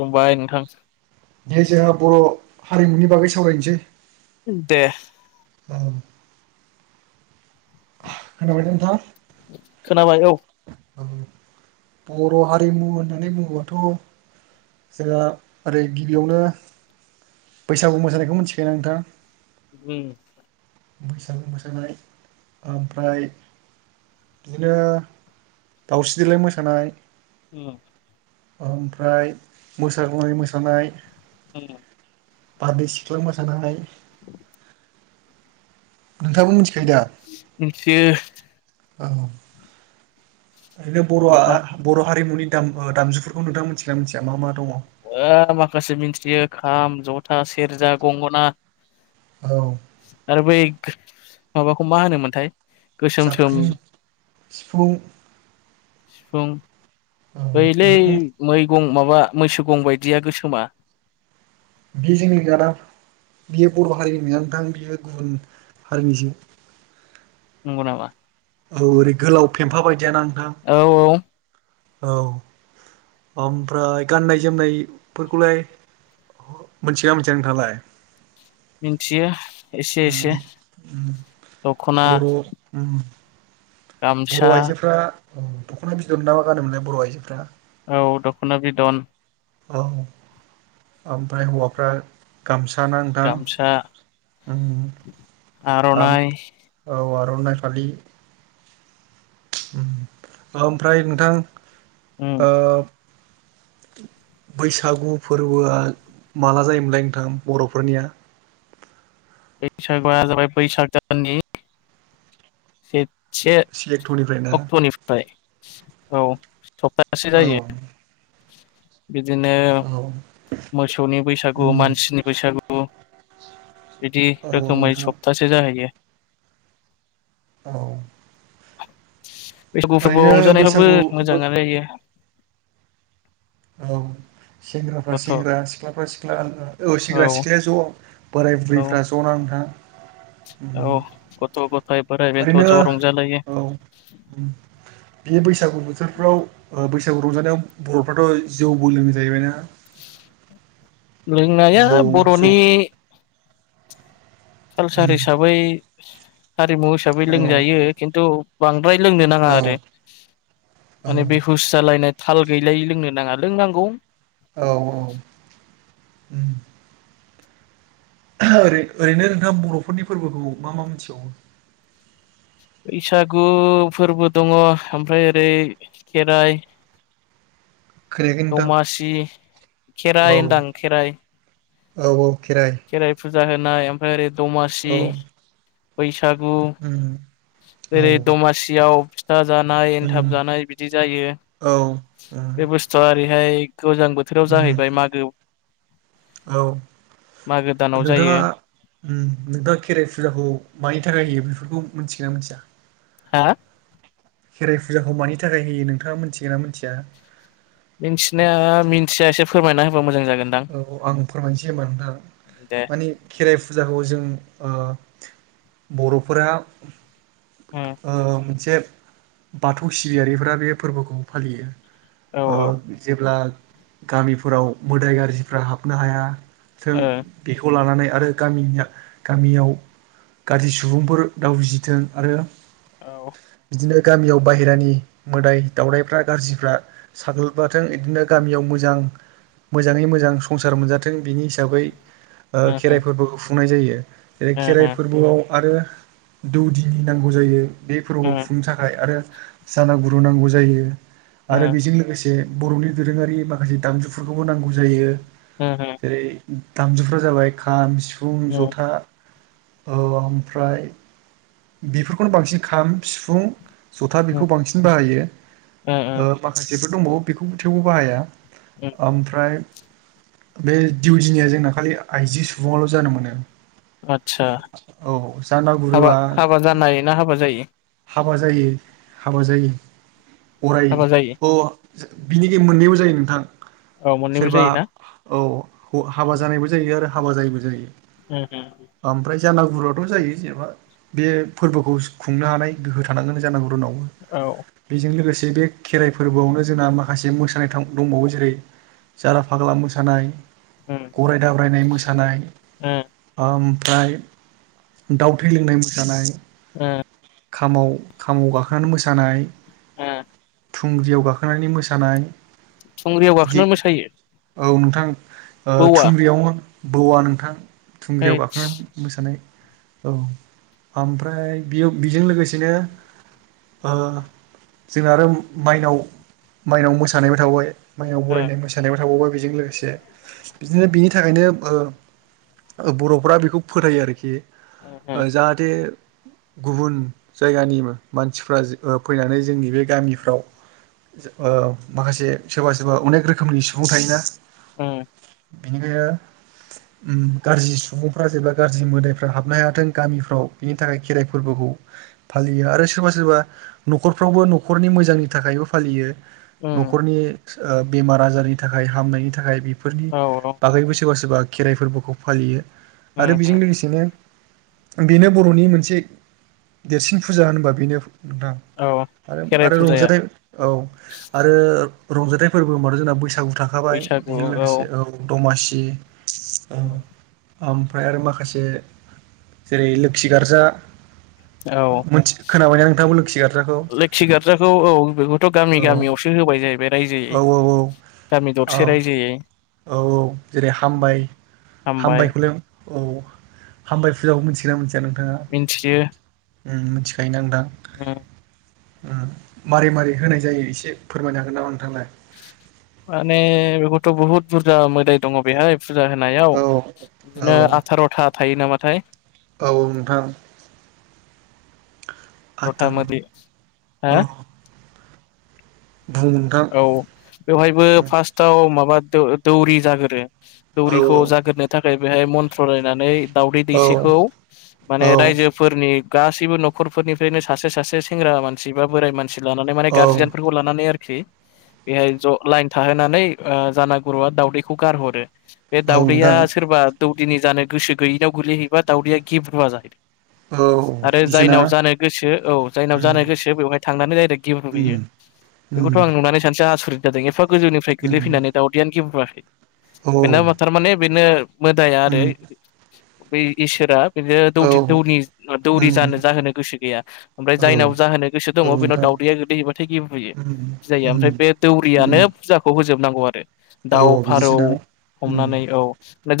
खुलुमबाय नोंथां दे जोंहा बर हारिमुनि बागै सावरायनोसै दे उम खोनाबाय ना नोंथां खोनाबाय औ औ बर हारिमु होननानै बुङोबाथ जोंहा ओरै गिबियावनो बैसागु मोसानायखौ मिथिखायोना नोंथाङा उम बैसागु मोसानाय ओमफ्राय बिदिनो दावस्रि देलाय मोसानाय उम ओमफ्राय मोसाग्लांनाय मोसानाय उम बारदै सिख्ला मोसानायाय [inaudible] नोंथाङाबो मिथिखायो दा मिथियो औ ओरैनो बरआ ओमफ्राय बर हारिमुनि दाम दामजुफोरखौ नोंथांआ मिथियोना मिथिया मा मा दङ? आ माखासे मिथियो खाम जथा सेरजा गंगना औ आरो बै माबाखौ मा होनोमोनथाय? गोसोम सोम जाबख्रिं सिफुं सिफुं औ बैलै बेफोरखौ मैगं माबा मैसो गं बायदिया गोसोमा बेजोंनि गारां बियो बर हारिनि ना नोंथां बियो गुबुन हारिनिसो नंगौ नामा? औ ओरै गोलाव फेमफा बायदियाना? नोंथां औ औ औ ओमफ्राय गाननाय जोमनाय फोरखौलाय मोनथिगोना मोनथिया नोंथांङालाय मिथियो एसे एसे दख'ना बर' ओम बर' गामसा आइजोफ्रा दख'ना बिदन नामा गानोमोनलाय बर' आइजोफ्रा? औ दख'ना बिदन औ ओमफ्राय हौवाफ्रा गामसा ना गामसा नोंथां आर'नाइ औ आर'नाइ फालि ओमफ्राय नोंथां उम ओ [inaudible] बैसागु फोरबोआ माला जायोमोनलाय नोंथां बर'फोरनिया? बैसागो आ जाबाय बैसाग दाननि से सि एक्ट'निफ्राय ना अक्ट'निफ्राय औ सप्तासे जायो। औ बिदिनो औ मोसौनि बैसागु उम मानसिनि बैसागु बिदि औ रोखोमै नोंथां सप्तासे जाहैयो। औ। बैसागु ओरैनो फोरबोआव रंजानायावबो बैसागु मोजाङानो जायो। औ सेंग्राफ्रा गथ' सेंग्रा औ सिख्लाफ्रा सिख्ला औ सेंग्रा सिख्लाया ज' बोराय औ बुरैफ्रा ज' ना नोंथां? उम औ गथ' गथाय बोराय बेन्थ' ओरैनो ज' रंजालायो। औ उम बे बैसागु बोथोरफ्राव बैसागु रंजानायाव बर'फ्राथ' जौबोलोंङो जाहैबाय ना? लोंनाया जौ जौ बर'नि कालसार उम हिसाबै हारिमु हिसाबै औ लोंजायो खिन्थु बांद बांद्राय लोंनो नांङा औ आरो माने बेहुस जालायनाय थाल गैलायै लोंनो नांङा लोंनांगौ औ औ ओरै ओरैनो नोंथां बर'फोरनि फोरबोखौ मा मा मोनथिबावो? बैसागु फोरबो दङ ओमफ्राय ओरै खेराइ खोनायाखै नोंथां दमासि औ खेराइ होनदां खेराइ औ औ। खेराइ फुजा होनाय ओमफ्राय ओरै दमासि औ बैसागु उम औ जेरै उम दमासियाव फिथा जानाय एनथाब जानाय बिदि जायो औ उम बे बुस्थुआ ओरैहाय गोजां बोथोराव उम जाहैबाय मागो औ मागो दानाव नोंथाङा जायो उम नोंथाङा खेराइ फुजाखौ मानि थाखाय होयो बेफोरखौ मिथिगोना मिथिया? हा खेराइ फुजाखौ मानि थाखाय होयो नोंथाङा मिथिगोन ना मिथिया? मिथिनाया मिथिया एसे फोरमायना होबा मोजां जागोन। औ आं फोरमायनोसै होमबा दे नोंथां माने खेराइ फुजा जागौ जों ओ बर'फोरा उम ओ मोनसे बाथौ सिबियारिफोरा बे फोरबोखौ फालियो। औ ओ ओ जेब्ला गामिफोराव मोदाय गाज्रिफ्रा हाबनो हाया। जों औ बेखौ लानानै आरो गामि गामियाव गाज्रि सुबुंफोर दा उजिथों आरो औ। बिदिनो गामियाव बाहहेरानि मोदाय दावरायाइफ्रा गाज्रिफ्रा साग्लोबबाथों बिदिनो गामियाव मो मोजां मोजाङै मोजां संसार मोनजाथों बिनि हिसाबै खेराइ फोरबो खुंनाय जायो। जेरै खेराइ ओहो फोरबोआव आरो दौदिनि नांगौ जायो बे उम फोरबोखौ खुंनो थाखाय आरो जाना गुरु नांगौ जायो आरो उम बेजों लोगोसे जे बर'नि दोरोङारि माखासे दामजुफोरखौबो नांगौ जायो उम उम जेरै दामजुफ्रा जाबाय खाम सिफुं उम ओ जथा औ ओमफ्राय बेफोरखौनो बांसिन खाम सिफुं जथा बेखौ बांसिन बाहायो ओ माखासेफोर दंबावो बेखौ थेवबो बाहाया उम ओमफ्राय बे दिउदिनिया जोंना खालि आइजो सुबुंआल' जानो मोनो। आदसा औ हाबा जानागुरुआ हाबा जानाय ना हाबा जायि हाबा जायो हाबा जायो। अराय हाबा जायि अ बिनि मोननैबो जायो नोंथां। औ मोननैबो सोरबा जायोना औ हाबा जानायबो जायो आरो हाबा जायैबो जायो। उम उम। जानागुरुआथ' जायो जेन'बा बे फोरबोखौ खुंनो हानाय गोहो थानांगोन जानागुरुनाव। औ बेजों लोगोसे बे खेराइ फोरबोआवनो जोंना माखासे मोसानाय दंबावो जेरै जारा फाग्ला मोसानाय उम गराय दाब्रायनाय मोसानाय उम ओमफ्राय दाउ थै लोंनाय मोसानाय ओ खामाव खामाव गाखोनानै मोसानाय उम थुंग्रियाव गाखोनानै मोसानाय। थुंग्रियाव बिदि गाखोनानै मोसायो? औ नोंथां बौवा थुंग्रियावनो बौवा नोंथां थुंग्रियाव हैस गाखोनानै मोसानाय औ ओमफ्राय बे बेजों लोगोसेनो जोंना आरो माइनाव माइनाव मोसानाय बो थाबाय माइआव उम बरायनाय मोसानायबो थाबावबाय बेजों लोगोसे बिदिनो बिनि बिनि थाखायनो बर'फोरा बेखौ फोथायो आरोखि उम जाहाथे गुबुन जायगानि मानसिफ्रा फैनानै जोंनि बे गामिफ्राव माखासे सोरबा सोरबा अनेक रोखोमनि सुबुं थायोना औ बिनिखायनो गाज्रि सुबुंफ्रा जेब्ला गाज्रि मोदायफ्रा हाबनो हायाथों गामिफ्राव बिनि थाखाय खेराइ फोरबोखौ [inaudible] फालियो आरो सोरबा सोरबा न'खरफ्रावबो न'खरनि मोजांनि थाखायबो फालियो। उम न'खरनि बेमार आजारनि थाखाय हामनायनि थाखाय बेफोरनि औ बागैबो सोरबा सोरबा खेराइ फोरबोखौ फालियो उम आरो उम बेजों लोगोसेनो बेनो बर'नि मोनसे देरसिन फुजा होनबा बेनो नोंथां औ आरो खेराइ आरो फुजाया रंजाथाइ औ आरो रंजाथाइ फोरबो होनबाथ' जोंना बैसागु थाखाबाय बेजों लोगोसे औ दमासि औ ओमफ्राय आरो माखासे जेरै लोखि गार्जा औ मोनथि खोनाबायना नोंथाङाबो लोखि गार्जाखौ लोखि गार्ज्राखौ औ बेखौथ' गामि औ गामियावसो होबाय जाहैबाय औ रायजोयै गामि औ दरसे रायजोयै औ औ जेरै हामबाय हामबाय हामबायखौ औ हामबाय फुजाखौ मिथिगोना मोनथिया नों? मिथियो। मिथिखायो ना नोंथां? [inaudible] मारै मारै होनाय जायो एसे फोरमायनो हागोन नामा? नोंथाङालाय माने बेखौथ' बुहुद बुरजा मोदाय दङ बेहाय फुजा होनायाव औ औ बिदिनो आथार'था थायो नामाथाय? औ नोंथां आथार' औ [inaudible] बुं नोंथां औ बेवहायबो फार्स्टआव माबा द दौरि जागोरो औ दौरिखौ जाग्रोनो थाखाय बेहाय मन्थ्ररायनानै दावदै औ दैसेखौ माने औ रायजोफोरनि गासैबो न'खरफोरनिफ्रायनो सासे सासे सेंग्रा मानसि बा बोराइ मानसि लानानै माने औ गारजेनफोरखौ लानानै आरोखि बेहाय ज लाइन थाहोनानै जाना गुरुआ दाावदैखौ गारहरो बे औ दाउदैया नोंथां सोरबा दौदिनि जानो गोसो गैयिनाव गोगलैहैबा दाउदैया गेब्रुया जाहैदों। औ आरो बिदिसोना जायनाव जानो गोसो औ जायनाव उम जानो गोसो बेवहाय थांनानै दायरेक्ट उम गेब्रुहैयो। बेखौथ' उम आं नुनानै सानसे आसरिद जादों एफा गोजौनिफ्राय गोल्लै उम फैनानै दावदैयानो गेब्रुआखै औ बेनो थारमाने बेनो मोदाया उम आरो बै इसोरा बिदिनो औ द दौ दौरि उम जानो जाहोनो गोसो गैया ओमफ्राय औ जायनाव जाहोनो गोसो औ दङ बेनाव नोंथां दा दैया गोदैबाथाय गेब्रयो उम जायो उम ओमफ्राय बे उम दौरियानो फुजाखौ होजोबनांगौ आरो दाउ औ फारौ बिदिसोना उम हमनानै औ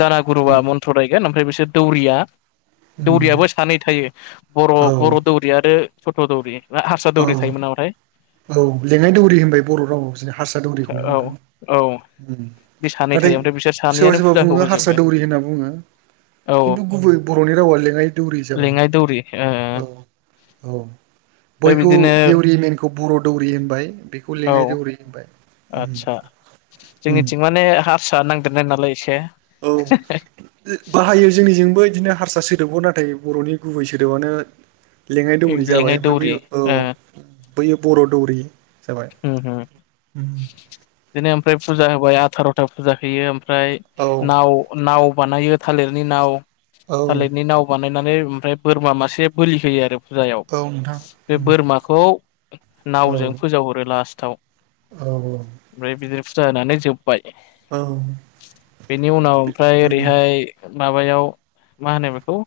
जारागुरुवा उम मन्थ्र रायगोन ओमफ्राय बेसो दौरिया उम दौरियाबो सानै थायो बर' औ बर' दौरि आरो सथ' दौरि ना हारसा दौरि औ थायोमोन नामाथाय औ लेङाइ दौरि होनबाय बर' रावाव हारसा दौरिखौनो औ नोंथां औ बे सानै नाथाय थायो ओमफ्राय बिसोर सोरबा सानैयानो सोरबा फुजाखौ बुङो हारसा होजोबो दौरि होनना बुङो औ खिन्थु गुबै बर'नि रावा लेङाइ दौरि जाबाय लेङाइ दौरि ओ औ ओमफ्राय औ बयखौ बिदिनो देवरि मेनखौ बर' दौरि होनबाय बेखौ औ लेङाइ दौरि होनबाय उम आदसा उम जोंनिथिं माने हारसा नांदेरनाय नालाय एसे औ बाहायो जोंनिजोंबो बिदिनो हारसा सोदोबाव नाथाय बर'नि गुबै सोदोबानो लेङाइ दौरि जाबाय लेङाइ ओमफाय दौरि बैयो औ ओ बैयो बर' दौरि जाबाय हुम हुम उम बिदिनो ओमफ्राय फुजा होबाय आथार'था फुजा होयो ओमफ्राय औ नाव नाव बानायो थालिरनि नाव औ थालिरनि नाव बानायनानै ओमफ्राय बोरमा मासे बोलि होयो आरो फुजायाव औ नोंथां बे उम बोरमाखौ औ नावजों फोजावहरो लास्टाव औ ओमफ्राय बिदिनो फुजा होनानै जोब बाय औ बेनि उनाव ओमफ्राय उम ओरैहाय माबायाव मा होनो बेखौ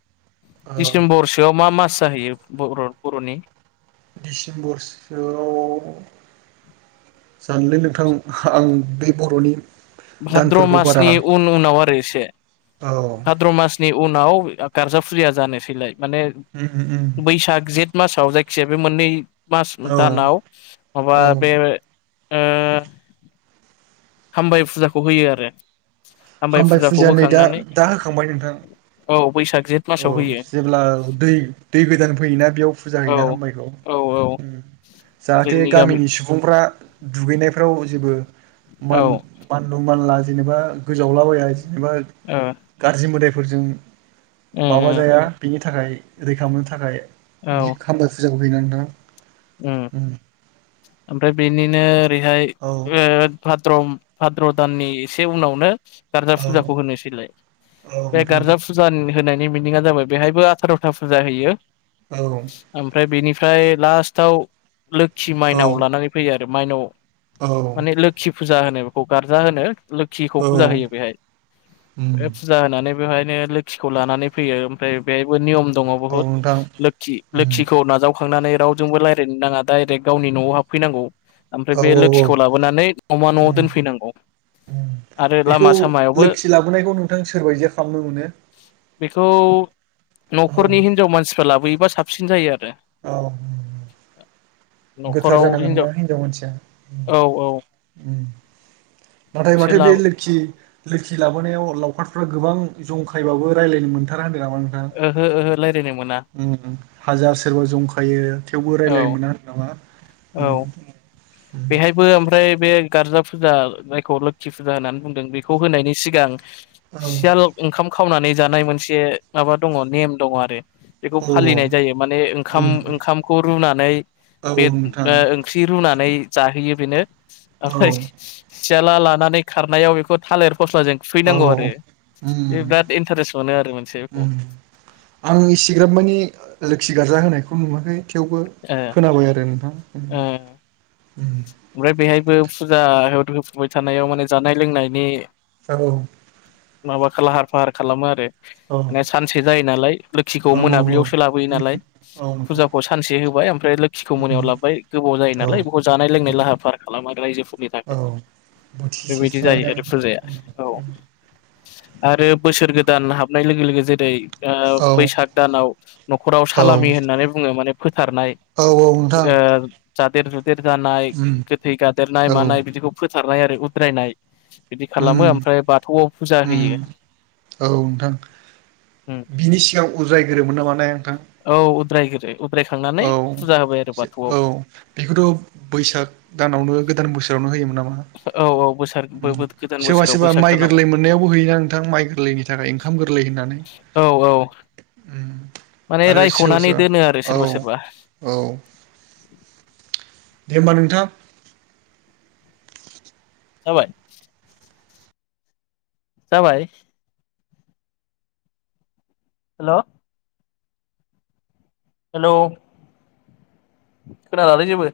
ओ डिसेम्बरसोआव मा मास जाहैयो बर बर'नि डिसेम्बरसोआव जानलै नोंथां आं बे बर'नि भाद्र दानफोरखौ बारा मासनि उन उनाव आरो एसे औ भाद्र मासनि उनाव गारजाफुरिया जानोसैलाय माने उम उम बैसाग जेठ मासाव जायखिजाया बे मोननै मास औ दानाव माबा बे ओ हामबाय फुजाखौ होयो आरो हामबाय फुजाखौ फुजाया नै दा होखांनानै दा होखांबाय नोंथां औ बैसाग जेठ औ मासाव होयो जेब्ला दै दै गोदान फैयोना बेयाव फुजा औ होयोना हामबायखौ औ औ जाहाथे जोंनि गामि गामिनि सुबुंफ्रा दुगैनायफ्राव जेबो औ मान ओ मानलु मानला जेनेबा गोजावलाबाया जेनेबा उम गाज्रि मोदायफोरजों माबा उम जाया बिनि थाखाय रैखा मोननो थाखाय औ बि खामबास फुजाखौ होयोना नोंथां? उम ओमफ्राय बेनिनो ओरैहाय ओ भाद्रम भाद्र' दाननि एसे उनावनो गारजा फुजाखौ होनोसैलाय। बे गारजा फुजानि होनाय मिनिङा जाबाय बेयावबो आथारथा फुजा होयो उम औ नोंथां औ ओमफ्राय बिनि ओमफ्राय लास्टाव लोखि माइनाव लानानै फैयो आरो माइनाव औ माने लोखि फुजा होनो बेखौ गारजा होनो लोखिखौ औ फुजा होयो बेहाय उम बे फुजा होनानै बेवहायनो लोखिखौ लानानै फैयो ओमफ्राय बेहायबो नियम दङ औ बुहुत नोंथां लोखि उम लोखिखौ नाजावखांनानै रावजोंबो रायलायनो नाङा डाइरेक गावनि न'आव हाबफैनांगौ ओमफ्राय औ बे औ औ लोखिखौ लाबोनानै न'मा न'आव उम दोनफैनांगौ। आरो बेखौ लामा सामायावबो लोखि लाबोनायखौ नोंथां सोरबायदिया खालामनो मोनो? बेखौ औ न'खरनि हिनजाव मानसिफ्रा लाबोयोबा साबसिन जायो आरो। औ। गोथार जानांगोन ना हिनजाव मानसिया? औ औ नाथाय एसे माथो बे लाबो लोखि लोखि लाबोनायाव लावखारफ्रा गोबां जंखायबाबो रायज्लायनो मोनथारानो होनदों नामा नोंथां? ओहो ओहो रायज्लायनो मोना उम हाजार सोरबा जंखायो थेवबो रायलायनो औ मोना होनदों नामा? औ बेहायबो ओमफ्राय बे गारजाफोर फुजा जायखौ लोखि फुजा होननानै बुंदों बेखौ होनायनि सिगां सियाल ओंखाम खावनानै जानाय मोनसे माबा दङ नेम दङ आरो। बेखौ औ फालिनाय जायो माने ओंखाम उम ओंखामखौ रुनानै औ बे नोंथां ओ ओंख्रि रुनानै जाहोयो बेनो औ ओमफ्राय सियाला लानानै खारनायाव बेखौ थालेर फस्लाजों औ खुबैनांगौ आरो उम बे बिराद इन्टारेस्ट मोनो आरो मोनसे बेखौ उम आं एसेग्राब माने लोखि गार्जा होनायखौ नुवाखै थेवबो ओ खोनाबाय आरो नोंथां। ओ ओमफ्राय बेहायबो फुजा होफुबाय थानायाव माने जानाय लोंनायनि औ माबा लाहार-फाहार खालामो आरो माने नोंथां सानसे जायो नालाय लोखिखौ उम मोनाब्लियावसो लाबोयो नालाय फुजाखौ सानसे होबाय ओमफ्राय लोखिखौ मोनायाव लाबोबाय गोबाव जायो औ नालाय बेखौ जानाय औ लोंनाय लाहार फाहार खालामो आरो रायजोफोरनि थाखाय। औ बेबायदि जायो बोथिसेस्रायनो। आरो फुजाया औ आरो बोसोर गोदान हाबनाय लोगो लोगो जेरै ओ औ बैसाग दानाव न'खराव औ सालामि होननानै बुङो माने सारनाय नोंथां ओ जादेर जुद गुदेर जानाय उम गोथै गादेरनाय औ मानाय बिदिखौ फोथारनाय आरो उद्रायनाय बिदि खालामो उम ओमफ्राय बाथौआव फुजा उम होयो। औ नोंथां उम बिनि सिगां उद्रायग्रोयोमोन नामा ने नोंथां? औ उद्रायगोरो उद्रायखांनानै औ फुजा होबाय आरो बाथौआव औ बेखौथ' बैसाग दानावनो गोदान बोसोरावनो होयोमोन नामा? औ औ बोसोर उम गोदान सोरबा बोसोराव सोरबा बैसाग माइ दानाव गोरलै मोननायावबो होयोना नोंथां माइ गोरलैनि थाखाय ओंखाम गोर औ औ। उम माने आरो रायख'नानै दोनो सोरबा आरो सोरबा औ औ। दे होमबा नोंथां। जाबाय? जाबाय? हेल' हेल खोनालालै जेबो